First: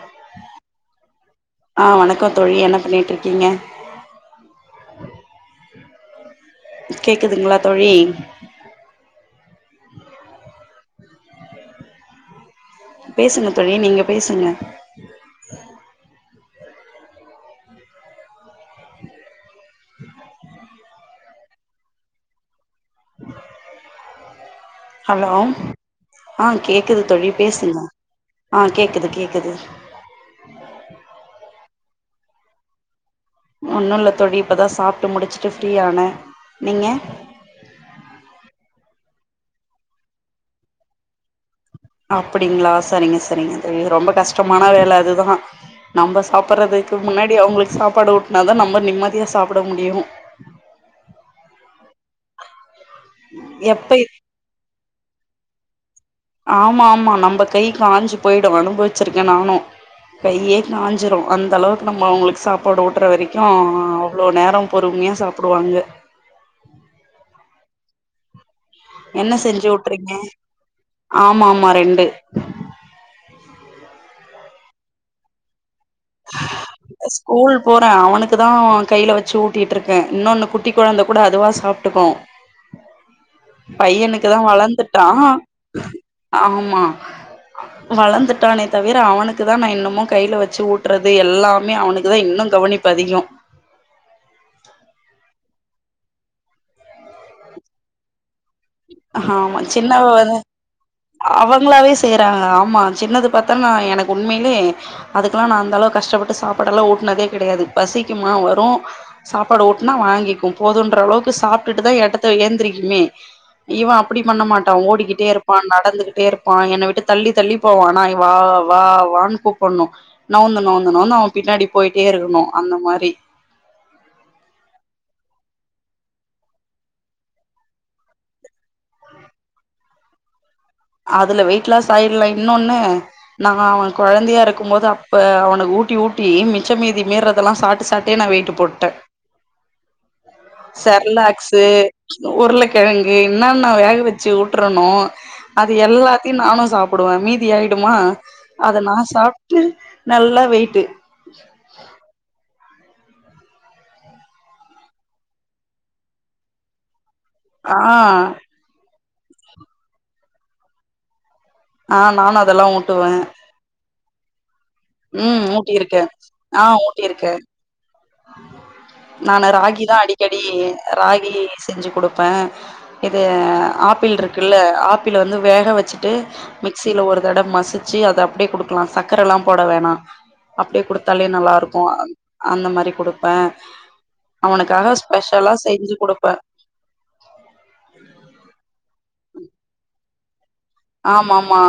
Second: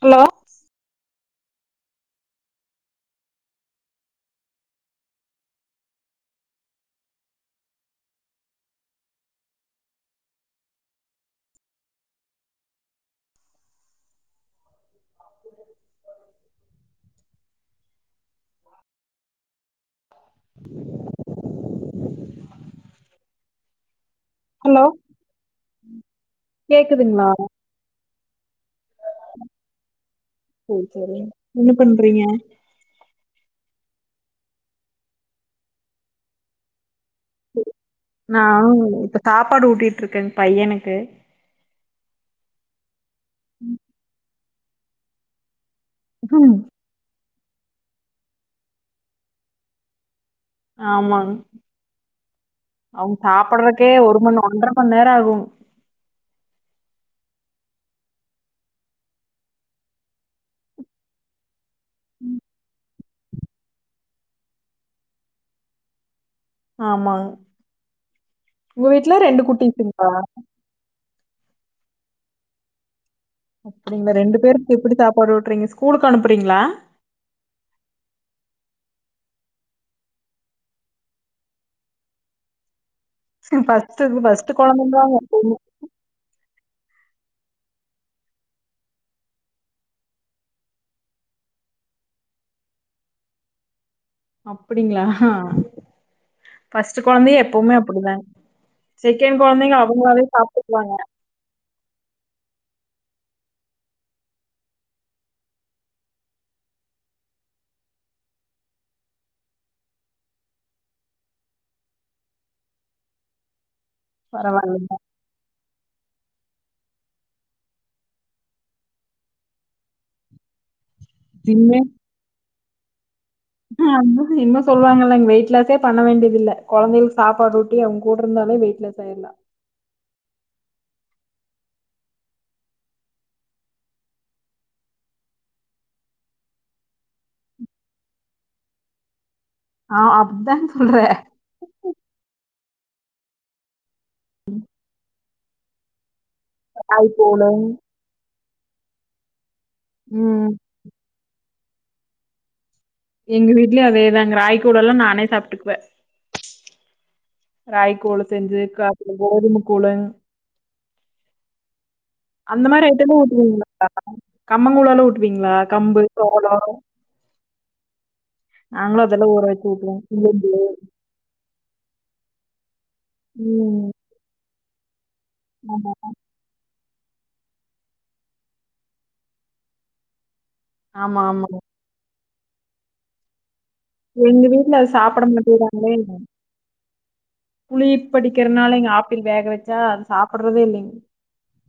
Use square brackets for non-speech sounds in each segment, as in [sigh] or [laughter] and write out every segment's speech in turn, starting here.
Hello ஆ வணக்கோ தோழி என்ன பண்ணிட்ருக்கீங்க கேக்குதுங்களா தோழி பேசுங்க தோழி நீங்க பேசுங்க ஹலோ அ கேக்குது கேக்குதுங்களா தோழி பேசுங்க அ கேக்குது கேக்குது ஓ செரிங் என்ன பண்றீங்க ஒன்னு இல்ல தோழி இப்ப தா சாப்ட்டு முடுச்சுட்டு ஃப்ரீயானே நீங்க நானுங் இப்ப சாப்பாடு ஊட்டிட்ருக்கேங் பையனுக்கு அப்டிங்ளா சரிங்க சரிங்க தோழி ரொம்ப கஷ்டமான வேல அதுதா நம்ம ம் சாப்பற்றது கு முன்னாடி அவுங்களுக்கு சாப்பாடு ஊட்னா தா நம்ம நிம்மதியா சாப்ட முடியு ஆமாங் அவுங்க சாப்றக்கே எப்ப ஒரு மண் ஒன்றமண்நேரோ ஆகு ஆமா ஆமா நம்ப கை காஞ்சு போய்டு அனுபவச்சுருக்கே நானு கையே காஞ்சுறு அந்தளவுக் நம்ம அவுங்களுக்கு சாப்பாடு ஊட்ற வரைக்கு அவ்ளோ நேரோ பொறும்மையா சாப்புடுவாங்க ஆமாங் ஒங்க வீட்ல ரெண்டு குட்டீஸ் இருக்கா ஆமாமா ரெண்டு அப்டிங்ளா ரெண்டு பேருக்கு எப்டி சாப்பாடு ஊட்றீங்க ஸ்கூலுக்கு அனுப்புறீங்ளா ஸ்கூல் போறே அவனுக்கு தா கையில வச்சு ஊட்டிட்டு இருக்கே இன்னோன்னு குட்டி கொழந்த கூட அதுவா சாப்ட்டுக்கு ஃபர்ஸ்ட் பையனுக்கு தா ஃபர்ஸ்ட் வளந்துட்டா கொழந்தைங்கதாங்க எப்பவுமே ஆமா வளந்துட்டானே தவிர அவனுக்கு தா நா இன்னமு கையில வச்சு ஊட் றது எல்லாமே அவனுக்கு தா இன்னு கவனிப்பு அதிகோ அப்புடிங்ளா ஃபஸ்ட்டு கொழந்தயே எப்பவுமே அப்புடி தாங் செகேண்ட் ஆமா கொழந்தைங்க சின்னவ அவுங்களாவே சாப்ட்டுகுவாங்க அவங்களாவே செய்யறாங்க ஆமா சின்னது பாத்தன்னா எனக்கு உண்மேலயே அதுக்கல்லா நா அந்தளவு கஷ்டப்பட்டு சாப்பாடல்லா ஊட்னதே கெடையாது பசிக்குமா வரு சாப்பாடு ஊட்னா வாங்கிக்கு போதுன்ற அளவுக்கு சாப்ட்டுட்டு தா எடத்த ஏந்திரிக்குமே இவே அப்பிடி பண்ண மாட்டா பரவாயில்லைங்க ஓடிக்கிட்டே இருப் பா நடந்துகிட்டே இருப்பா என்ன விட்டு தள்ளி தள்ளி போவா நா இ வா வா வான்னு கூப்பண்ணு நவுந்து நவுந்து நவுந்து அவே பின்னாடி போய்ட்டே இருக்கணு அந்த மாரி அ நம்முக்கு இன்னு சொல்லாங்கல்லங் வெய்ட் லாஸே பண்ண வேண்டிதில்ல கொழந்தைகளுக் சாப்பாடு ஊட்டி அவ்ங்க கூட இருந்தாலே வெய்ட் லாஸ் சாயர்லா அதுல வெய்ட் லாஸ் ஆயற்லா இன்னோன்னு நா அவே கொழந்தையா இருக்கும் போது அப்ப அவனுக்கு ஊட்டி ஊட்டி மிச்ச மீதி மீறதல்லா சாப்ட்டு சாப்ட்டு டே நா வெய்ட்டு போட்டே ஆ அப்டிதான் சொல்றேன். செர்லாக்ஸு உர்ள கெழங்கு என்னான்னா வேக வச்சு ஊட்றனோ அது எல்லா நானு சாப்டுவே மீதி ராய்கூலு ஆய்டுமா அத நா சாப்ட்டு நல்லா ம். வெய்ட்டு எங்க வீட்லயு அதே தாங் ராகி கூழலா நானே சாப்ட்டுக்குவே ஆ ராகி கூழு செஞ்சு க அப்றோ கோதும கூழுங் அ நானு அதெல்லா அந்த மாரி ஊட்டுவே ஐட்டந்தா ஊட்டுவீங்ளா கம்மங்கூழலல்லா ம் ஊட்டுவீங்களா ஊட்டியிருக்கே கம்பு சோளோ ஆ ஊட்டியிருக்கே நானு ராகி தா அடிக்கடி உளுந்து ராகி செஞ்சு குடுப்பே இது ம். ஆப்பிள் இருக்குல்ல ஆப்பிள வந்து வேக ஆமா. வச்சுட்டு மிக்சில ஒரு தடவ மசுச்சு அத அப்டியே குடுக்கலா சக்கரேலா போட வேணா அப்டியே ஆமா, குடுத்தாலே ஆமாங்க. நல்லாருக்கு அந்த மாரி குடுப்பே எங்க வீட்ல அது அவனுக்காக சாப்ட ஸ்பெஷலா மாட்டேகிறாங்களே செஞ்சு குடுப்பே புளிப்படிக்கிறனால இங்க ஆப்பிள் வேக வச்சா அது சாப்பிட்றதே இல்லைங் ஆமாமா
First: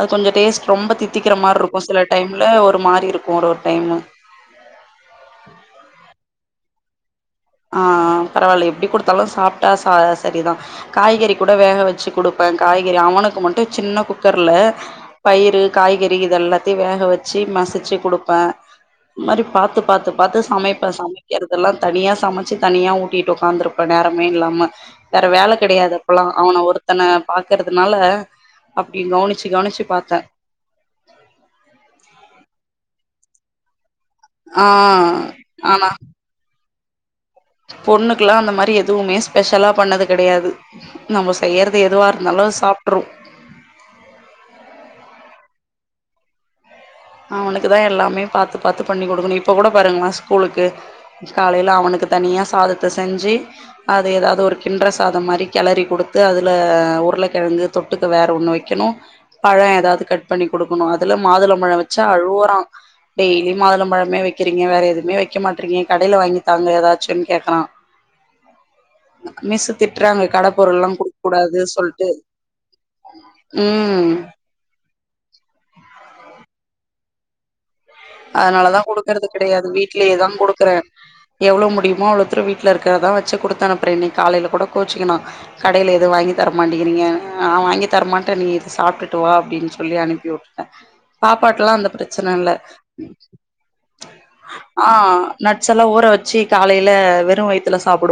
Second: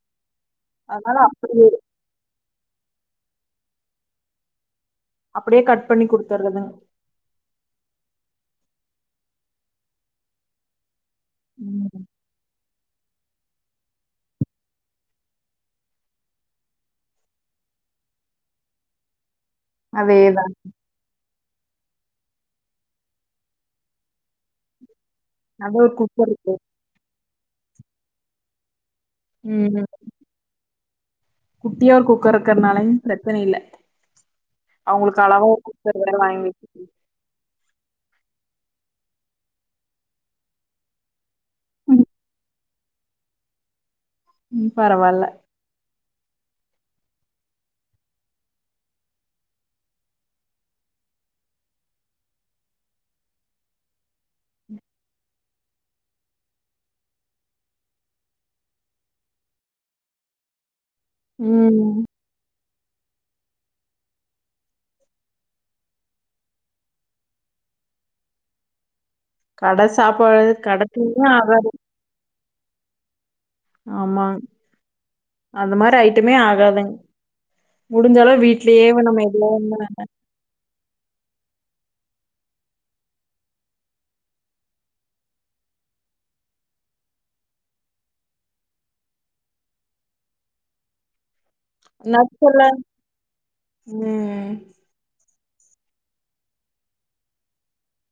அது கொஞ்சோ டேஸ்ட் ரொம்ப அதனால அப் தித்திக்கிற மார்ருக்கு சில டைம்ல ஒரு மாரி இருக்கு ஒரொரு டைமு அப்டியே கட் பண்ணி குடுத்தர்றது ஆ பரவால்ல எப்டி குடுத்தாலு சாப்ட்டா ச சரிதா காய்கறி கூட வேக ம். வச்சு குடுப்பே காய்கறி அவனுக்கு மட்டு சின்ன குக்கர்ல பயிறு காய்கறி இதெல்லாத்தையு வேக வச்சு மசிச்சு குடுப்பே இன்மாரி பா த்து பாத்து‌ பாத்து அதேதான். சமைப்பே சமைக்கிறதெல்லா தனியா சமச்சு தனியா ஊட்டிட்டு ஒக்காந்துருப்பே நேரமே இல்லாம வேற வேல நல்ல ஒரு கெடயாது அப்பல்லா குக்கர் இருக்கு. அவன ஒருத் த்தன பாக்கறதுனால அப்டி கவனிச்சு கவனிச்சு ம். பாத்தே குட்டியா ஒரு குக்கர் இருக்கறனால பிரச்சனயில்ல ஆ அவுங்களுக்கு அளவா ஒரு குக்கர் வேற வாங்கி வச்சுருக்கோம். பொண்ணுக்ல்லா அந்த மாரி எதுமே ஸ்பெஷலா பண்ணது கெடயாது நம்ம செய்யறது எதுவாருந்தாலு அது சாப்ட்ரு ம் பரவால்ல அவனுக்கு தா எல்லாமே பாத்து பாத்து பண்ணி குடுக்கணு இப்ப கூட பாருங்களே ஸ்கூலுக்கு காலைல அவனுக்கு தனியா சாதத்த செஞ்சு அத எதாது ஒரு கிண்ற சாதோ மாரி கெளரி குடுத்து அதுல உருளக்கெழங்கு தொட்டுக்க வேற ஒண்ணு வெக்கணு பழோ எதாது கட் பண்ணி குடுக்கணு அதுல மாதுள பழோ வச் ம். அழுவுறா டெய்லி மாதுளம் பழமே வெக்கிறீங்க வேற எதுமே வெக்க மாட்றீங்க கடைல வாங்கி தாங்க எதாச்சுன் கேக்கறா மிஸ்ஸு கடை திட்றாங்க சாப்பாடு கட கடை பொருள்ல்லா குடுக்க தீனி கூடாது ஆகாது. சொல்ட்டு ம் ஆமா அந்த மார் ஐட்டமே ஆகாதுங் அதனால தா குடுக்குறது எதோ கெடயாது ஒண்ணு வீட்லயேதா குடுக்றே எவ்ளோ முடிமோ அவ்ளோத்துரு வீட்லருக்ற தா வச்சு குடுத்தனுப்புறே இன்னைக் காலைல கூட கோச்சுக்கினா கடைல எது வாங்கி தரமாட்டேங்கிறீங்க நா வாங்கி தரமாட்டே நீ இத சாப்ட்டுட்டு வா அப்டின் சொல்லி அனுப் ப்பி வுட்டே பாப்பாட்லா அந்த பிரச்சன இல்ல நட்ஸ்ஸெல்லா ம் ஆ நட்ஸ்ஸெல்லா ஊற வச்சு காலைல வெறு வய்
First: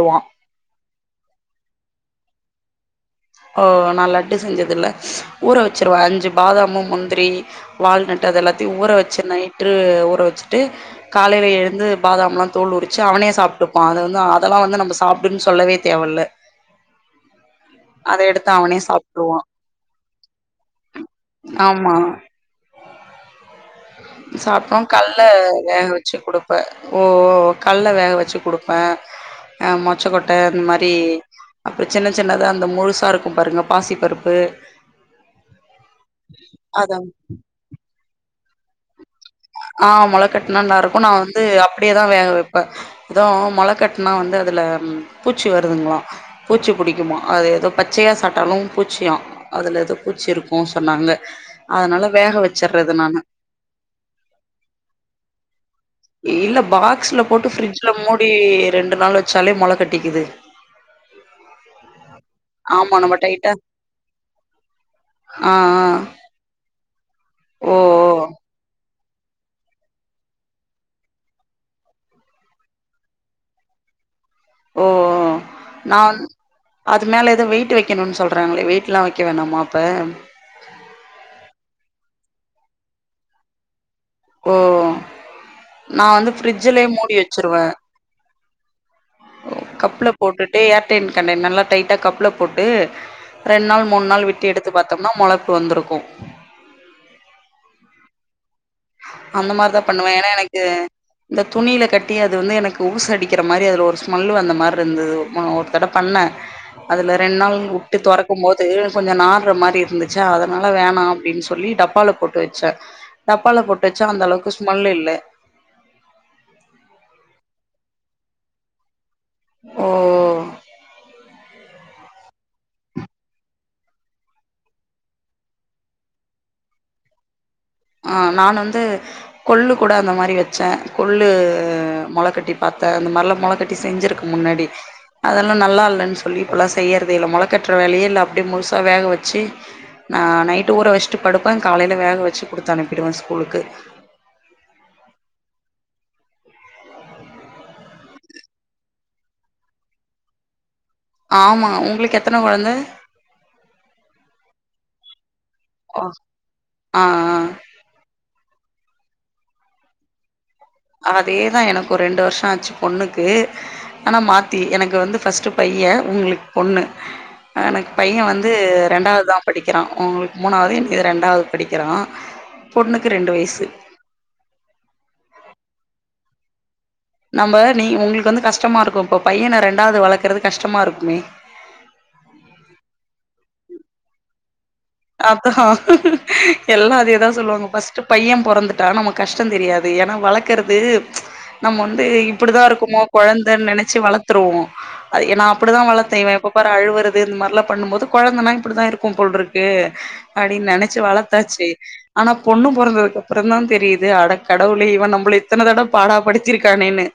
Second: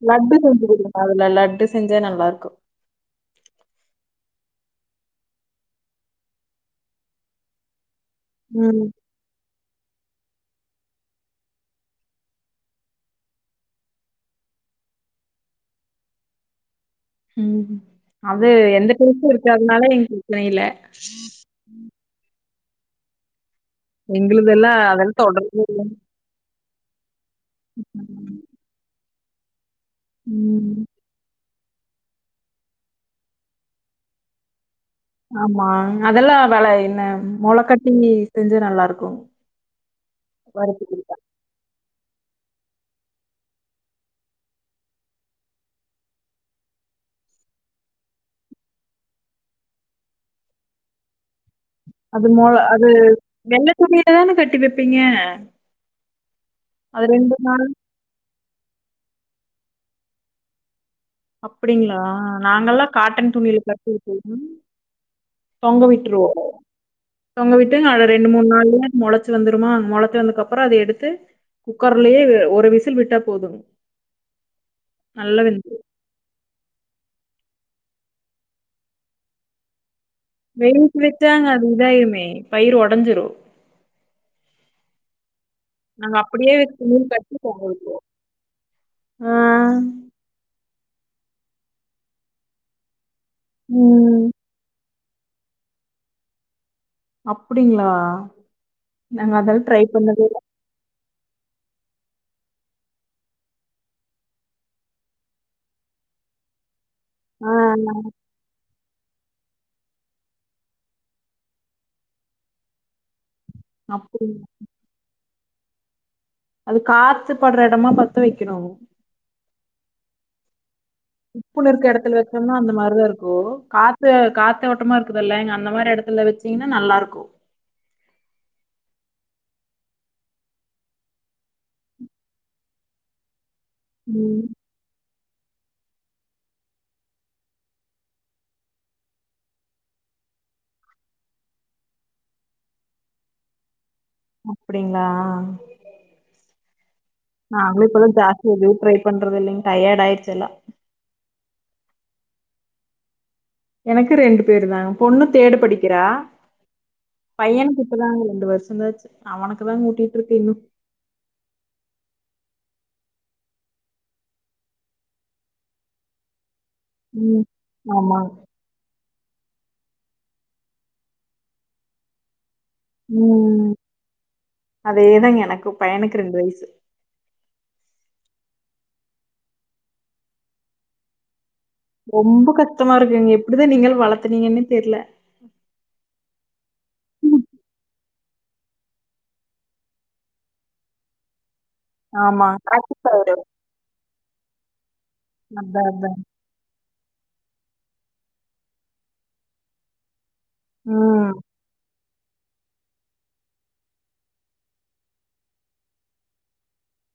லட்டு செஞ்சு குடுங்கமா அதுல லட்டு செஞ்சா நல்லாருக்கு ஓ நா லட்டு செஞ்சதில்ல ஊற வச்சுருவே அஞ்சு பாதாமு முந்திரி வால்நட் அது எல்லாத்தையு ம். ஊற வச்சு நைட்டு ஊற வச்சுட்டு காலைல எழுந்து பாதாம்லா தோல் உரிச்சு அவனே சாப்ட்டுப்பா அத வந்து அதெல்லா வந்து நம்ம சாப்டுன் சொல்லவே தேவல்ல ம் அத அது எடுத்து அவனே எந்த டேஸ்ட்டு சாப்ட்ருவா இருக்காதுனால [inaudible] ப்ரச்சனயில்ல ஆமா சாப்ட்டோ எங்களுதெல்லாம் அதெல்லாம் கல்ல தொடரும். வேக வச்சு குடுப்பே ஓ கல்ல வேக வச்சு குடுப் ப அ மொச்ச கொட்ட ம். அன்மாரி அப்றோ சின்ன சின்னதா அந்த முழுசாருக்கு பாருங்க பாசி பருப்பு ஆமா அதெல்லா வேல அத என்ன மொளக்கட்டி செஞ்சா நல்லாருக்கு ஆ மொளக்கட்னா நல்லாருக்கு நா வந்து அப்டியேதா வேக வெப்பே எதோ மொளக்கட்னா வந்து அதுல பூச்சி வருதுங்ளா பூச்சி புடிக்குமா அது எதோ பச்சயா சாப்ட்டாலு பூச்சியா அதுல எதோ பூச்சி இருக்கு சொன்னாங்க அதனால அது வேக மொள அது வச்சர்றது நானு வெள்ள துணில தானே கட்டி வெப்பீங்க இல்ல பாக்ஸ்ல போட்டு நாள் ஃப்ரிட்ஜ்ல மூடி ரெண்டு நாள் வச்சாலே மொள கட்டிக்குது அப்டிங்களா நாங்கல்லா ஆமா நம்ம காட்டன் டைட்டா துணில கட்டி வெச்சிருவோ ஆ தொங்க ஆ விட்ருவோ தொங்க ஓ ஓ விட்டு நா அத ரெண்டு மூணு நாள்ல மொளச்சு வந்துருமா மொளச்சு வந்தக்கப்றோ அத எடுத்து குக்கர்லயே ஒரு விசில் விட்டா போது ஓ நா வ அது மேல எது வெய்ட்டு வெக்கணுனு சொல்றாங்களே வெய்ட்லா வெக்க வேணாமா அப்ப வெய்ட் வச்சாங்க அது இதாயிடுமே பயிரு ஒடஞ்சிரு ஓ நாங்க நான் வந்து அப்படியே ஃப்ரிட்ஜ்லயே துணில மூடி கட்டி தொங்க வச்சுருவே. விட்ருவோ அ கப்ல போட்டுட்டு ஏர்டைன் கண்டய்னர் நல்லா டைட்டா கப்ல போட்டு ரெண்டு நாள் மூணு ம். நாள் விட்டு எடுத்து பாத்தோம்னா முளக்கு வந்திருக்கு அப்படிங்களா நாங்க அந்த அதெல்லா மாரிதா ட்ரை பண்ணுவே பண்ணதே ஏன்னா இல்ல எனக்கு இந்த துணில கட்டி அது வந்து எனக்கு ஊசு அடிக்கிற மாரி அதுல ஒரு ஸ்மெல்லு அந்த மாரி இருந்தது மோ தட பண்ணே அதுல ரெண்டு ஆ. நாள் உட்டு தொரக் க்கும்போது கொஞ்ச நார்ற மாரி இருந்துச்சா அதனால வேணா அப்டின்னு சொல்லி டப்பால போட்டு வச்சே டப்பால போட்டு வச்சா அப்ப அந்தளவுக்கு ஸ்மெல்லு இல்ல அது காத்து பட்ற எடமா பாத்து வெக்கணு ஓ குப்புன்னு இருக்க எடத்துல வச்சோனா அந்த மாரிதா இருக்கு காத்து காத்தோட்டமா இருக்குதில்ல எங்க அந்த மாரி எடத்துல வச் சிங்கன்னா நல்லாருக்கு ஆ நான் வந்து கொள்ளு கூட அந்த மாரி வெச்சே கொள்ளு மொளக்கட்டி பாத்தே அந்த மாரிலா மொளக்கட் டி செஞ்சிருக்கு ம் முன்னாடி அதெல்லா நல்லா இல்லன்னு சொல்லி இப்பல்லா செய்யறதேல்ல மொளக்கட்ற வேலயே இல்ல அப்டியே முழுசா வேக வெச்சு நா நைட்டு ஊற வெச்சுட்டு படுப்பே காலைல வேக வெச்சு குடுத்தனுப்பிடுவே ஸ்கூலுக்கு அப்டிங்களா நாங்களு இப்பலா ஜாஸ்தி எது ட்ரை பண்றது இல்லைங்க டயர்டு ஆயிடுச்சி எல்லா ஆமா உங்களுக்கு எத்தன கொழந்த எனக்கு ரெண்டு பேரு தா பொண்ணு தேடு படிக்கிறா ஆ ஆ ஆ. பையனுக்கு இப்தாங்க ரெண்டு வருஷோதா ஆச்சு அவனுக்கு தா கூட்டிட்டு இருக்கு இன்னு அதே தா எனக்கு ரெண்டு வருஷோ ஆச்சு பொண்ணுக்கு ஆனா மாத்தி எனக்கு வந்து ஃபஸ்ட்டு பைய உங்களுக்கு பொண்ணு ம் எனக்கு பைய வந் ஆமாங்க வந்து ரெண்டாவது தா படிக்கிறா உங்களுக்கு மூணாவது எனக்கு இது ரெண்டாவது படிக்கிறா பொண்ணுக்கு ரெண்டு வயசு ம் அதேதாங்க எனக்கு பையனுக்கு ரெண்டு வயசு நம்ம நீ உங்களுக்கு வந்து கஷ்டமா இருக்கு இப்போ பையன ரெண்டாவது வளக்கறது கஷ்டமா இருக்குமே ரொம்ப கஷ்டமா இருக்குங்க எப்டிதா நீங்கள் வளத்துனீங்கன்னு தெர்ல அதா எல்லா அதேதா சொல்லுவாங்க பஸ்ட்டு பைய பொறந்துட்டா நமக்கு கஷ்ட தெரியாது ஏனா வளக் க்குறது நம்ம வந்து ஆமா இப்டிதா இருக்குமோ பிராக்டிஸ் ஆயிடும் கொழந்தன்னு நெனைச்சு வளர்த்துருவோ அ நா அப்டிதா அதான் வளத்தே இவ இப்போ எப்ப பாரு அழுவுறது இந்த மாரில்லா பண்ணும்போது கொழந்தனா இப்டிதா இருக்கு போல்ருக்கு அடின்னு நெனச்சு ம். வளத்தாச்சு ஆனா பொண்ணு பொறந்ததுக்கு அப்றோன்தா தெரிது அட கடவுளே இவ நம்மள இத்தன தடவ பாடா படித்திருக்கானேனு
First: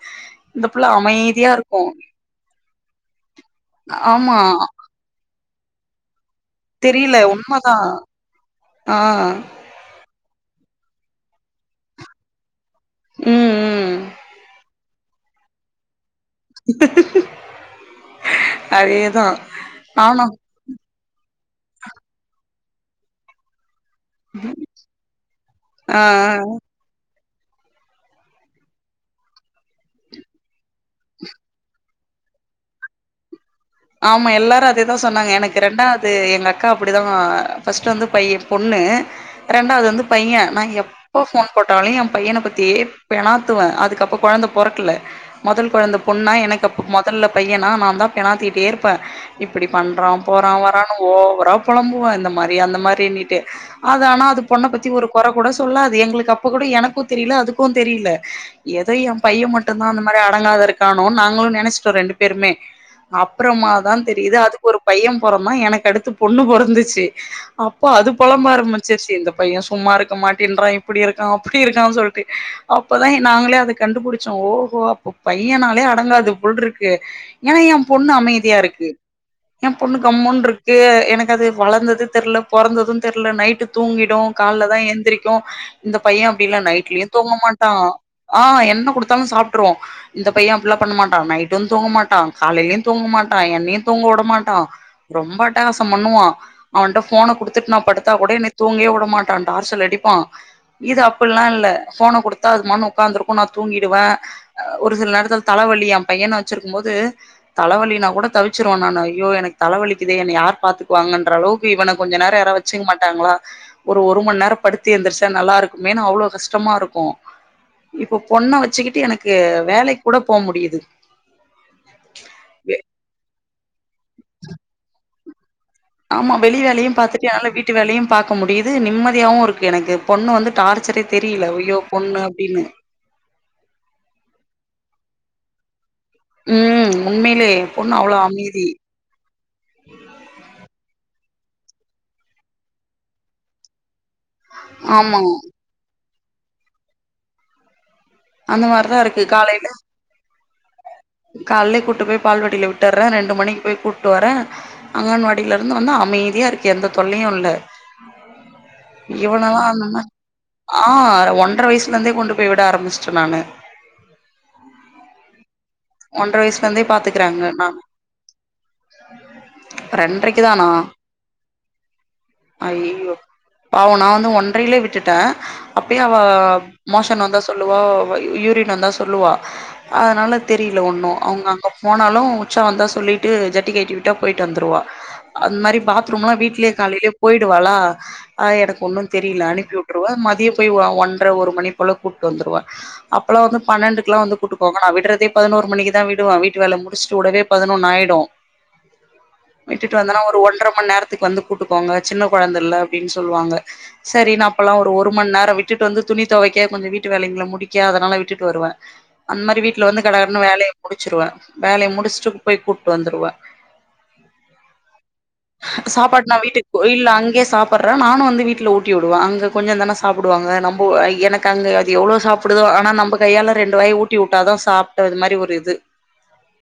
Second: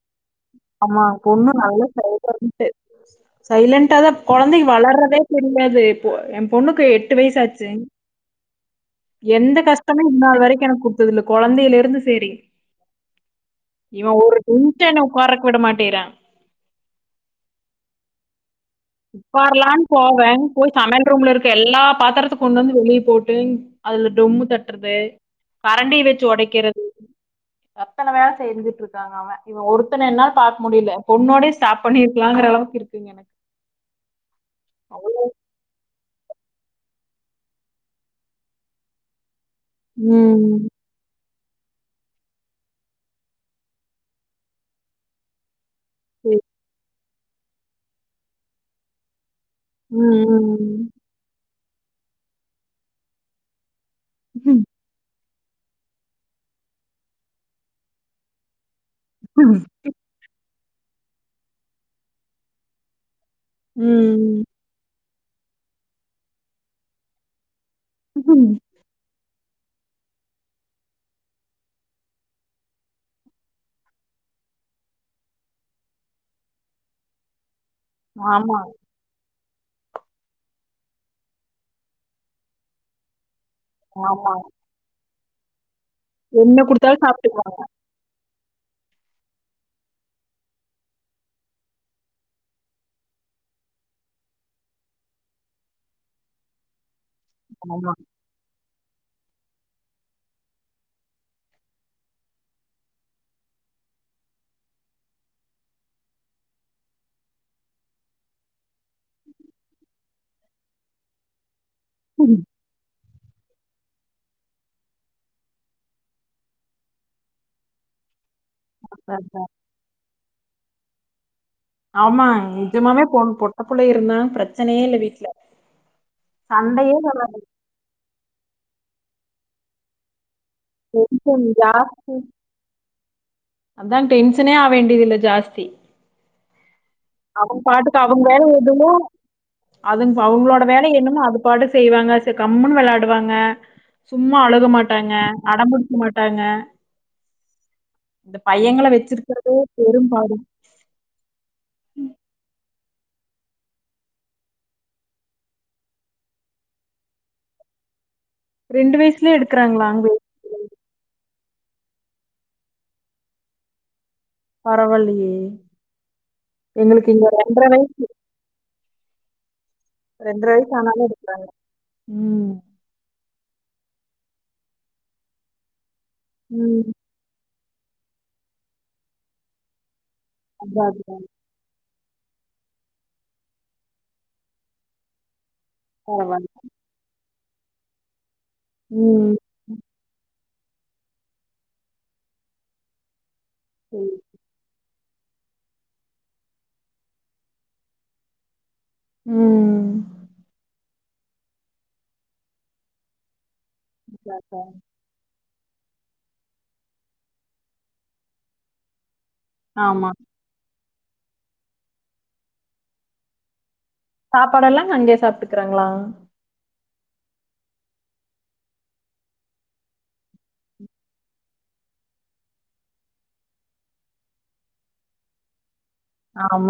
ஆமா பொண்ணு நல்ல சைலன்ட்டு சைலன்டாதா ஆமா கொழந்தைங்க வளர்றதே தெரியாது இப்போ எ பொண்ணுக்கு எட்டு தெரில வய்சாச்சு உண்மதா ஆ எந்த கஷ் டோமே இன்னால் வரைக்கு எனக் குடுத்தது இல்ல கொழந்தைல இருந்து சேரி ம் ம் இவ ஒரு என்ன உக்காரக் விட மாட்டிக்றா அதேதா உக்காரலான் போவே நானு போய் சமைல் ரூம்ல இருக்க எல்லா பாத்தரத்த கொண்டு வந்து வெளிய போட்டு அதுல டும்மு தட்டுறது ஆ கரண்டிய வெச்சு ஒடைக்கறது எத்தன வேல செஞ்சிட்ருக்காங்க அவ இவ ஒருத்தன என்னால பாக்க முடில பொண்ணோட ஸ்டாப் பண்ணிருக்கலாங்குற அளவுக்கு இருக்குங்க எனக்கு ஆமா எல்லாரு அதேதா சொன்னாங்க எனக்கு ரெண்டாவ்து அது எங்க அக்கா அப்டிதா ஃபஸ்டு வந்து பைய் பொண்ணு ரெண்டாவது வந்து பைய நா ம். எப் எப்ப போன் போட்டாலு எ பையன பத்தியே பேணாத்துவ அதுக்கப்ப கொழந்த பொறக்கல முதல் கொழந்த பொண்ணா சரி. எனக் அப்போ முதல்ல பையனா நா தா பேணாத்திட்டே இருப்ப இப்டி பண்றா போறா ம், வரான்னு ஓவரா போலம்புவ இந்த மாரி அந்த மாரினிட்டு அது ஆனா அது ம், பொண்ண பத்தி ஒரு கொற கூட சொல்லாது எங்களுக்கு அப்ப கூட எனக்கு தெரில அதுக்கு தெரில எதோ எ பைய ம். மட்டுதா அந்த மாரி அடங்காத இருக்கானோன் நாங்களு நெனச்சிட்டோ ரெண்டு பேருமே அப்றோமாதா தெரியுது ம். அதுக்கு ஒரு பைய பொறதா எனக்கு அடுத்து பொண்ணு பொறந்துச்சு அப்போ அது பொழம்ப ஆரம்மி செர்சி இந்த பைய சும்மா இருக்க மாட்டின்றா இப்புடி இருக்கா அப்புடி இருக்கான் சொல்டு இப்பதா எ நாங்களே அத கண்டுபுடிச்சோ ஓஹோ அப்ப பையனாலே அடங்காது போல்ருக்கு எனா எ பொண்ணு ஆமா, அமைதியா இருக்கு எ பொண்ணு கம்முன்ருக்கு எனக்கு அது வளந்தது தெர்ல போறந்தது தெர்ல நைட்டு தூங்கிடு ஆமா. கால்லதா எந்திரிக்கு இந்த பைய அப்டில்ல என்ன குடுத்தாலும் நைட்லயு தூங்க சாப்பிட்டுக்குவாங்க. மாட்டா ஆ என்ன குடுத்தாலு சாப்ட்ருவோ இந்த பைய அப்டிலா பண்ண மாட்டா நைட்டு தூங்க மாட்டா காலைலயு தூங்க மாட்டா என்னையு தூங்கவுட மாட்டா ரொம்ப அட்டகாசோ பண்ணுவா அவன்ட போன குடுத்துட் நா ஆமா. படுத்தா கூட என்னைய தூங்கயே உடமாட்டா டார்சல் அடிப்பா இது அப்புல்லா இல்ல போன குடுத்தா அது மானு உக்காந்துருக்கு நா தூங்கிடுவே ஒரு சில நேரத்துல தலவலி எ பையன வெச்சிருக்கும்போது தலவலினா கூட தவிச்சுருவ நானு ஐயோ எனக்கு தலவலிக்குதே என்ன யார் பாத்துக்குவாங்கன்ற அளவுக்கு இவன கொஞ்ச நேரோ யாரா வெச் வெச்சுக் மாட்டாங்ளா ஒரு ஒருமண் நேரோ படுத்து எந்திர்சா நல்லாருக்குமேனு அவ்ளோ கஷ்டமாருக்கு இப்ப பொண்ண வெச்சுக்குட்டு அதான், எனக்கு அதான். வேலைக் கூட போ முடிது ஆமா நிஜமாவே பொண் பொட்ட புள்ள இருந்தா ப்ரச்சனயே இல்ல வீட்ல ஆமா வெளி வேலையு சண்டையே பாத்துட்டு என்னால வீட்டு வேலையு பாக்க முடியுது நிம்மதியாவு இருக்கு எனக்கு பொண்ணு வந்து டார் சரியா வரும் தெரில ஐயோ பொண்ணு அப்டினு அதா டென்ஷனே ஆ வேண்டியதில்ல ஜாஸ்தி ம் உண்மையிலே அவங் பொண்ணு பாட்டுக்கு அவ்ளோ அவங்க வேலய அமைதி இதுங்க அதுங் அவுங்ளோட வேலைய என்னமோ அது பாட்டுக் செய்றாங்க செ கம்முனு வெளையாடுவாங்க சும்மா அழுக மாட்டாங்க ஆமா அடம்புடிக்க மாட்டாங்க இந்த அந்த பையங்கள மாரிதா இருக்கு வெச்சிர்கறதே பெரும்பாடு கால்லயே கூட்டு போய் பால்வடில விட்டர்றே ரெண்டு மணிக்கு போய் கூட்டு வரே அங்கன்வாடில இருந்து வந்து அமைதியா இருக்கு எந்த தொல்லையு இல்ல வயசுலயே இவனல்லா எடுக்குறாங்களா? ஆனன அங்க ஆ ஒன்ரை வயசுல இருந்தே கொண்டு போய் விட ஆரம்பிச்சுட்டே நானு பரவலயே ஒன்ற வயசுல இருந்தே பாத்துக்கறாங்க நாங்க வயசு ரெண்ரைக்கு தானா வயசு ஆனாலும் எடுக்குறாங்க. ம். அய்யயோ பாவ நானு ஒன்றையிலயே விட்டுட்டே அப்பயே அவ ம். மோஷ ன் வந்தா சொல்லுவா யூரின் வந்த சொல்லுவா அதனால தெரியல அதான் ஒண்ணு அதான் அவங்க அங்க போனாலு உச்சா வந்தா சொல்லிட்டு ஜட்டி கழட்டிவிட்டா போயிட்டு வந்துருவா அந்த மாரி பாத்ரூம்லா பரவால்ல. வீட்லயே காலையிலேயே போயிடுவாளா அ எனக்கு ஒன்னு ம். தெரியல அனுப்பிவி மதிய போய் ஒன்ரை ஒரு மணி போல கூப்ட்டு வந்துருவே அப்பல்லா வந்து சரி. பன்னெண்டுக்குல்லா வந்து கூட்டு போவே விடுறதே பதினோரு மணிக்கு தான் விடுவே வீட்டு வேலை முடிச்சுட்டு விடவே பதினொன்னு ஆயிடு உம் விட்டுட்டு வந்தனா ஒரு ஒன்ற மணி நேரத்துக்கு வந்து கூட்டுக்கோங்க சின்ன குழந்தைல்ல அப்டின்னு சொல்லுவாங்க சரி அதான் நா அப்பல்லா அதான். ஒரு ஒரு மணி நேரம் விட்டுட்டு வந்து துணிதுவைக்க கொஞ்சம் வீட்டு வேலைங்களை முடிக்க அதனால விட்டுட்டு வருவவே அந்த மாரி வீட்டுல வந்து ஆமா. வேலையை முடிச்சிருவே வேலையை முடிச்சுட்டு போய் கூப்ட்டு வந்துருவே சாப்பாடு எல்லா அங்கயே சாப்ட்டுக்கிறாங்களா சாப்பாடு நா இல்ல அங்கே சாப்புறா நானு வந்து வீட்ல ஊட்டி விடுவே அங்க கொஞ்ச தான சாப்டுவாங்க நம்போ எனக்கு அங்க அது எவ்ளோ சாப்டுதோ ஆனா நம்ம கையால ரெண்டு வாய் ஊட்டி விட்டாதா சாப்ட்டது மாதிரி ஒரு இது ஆமா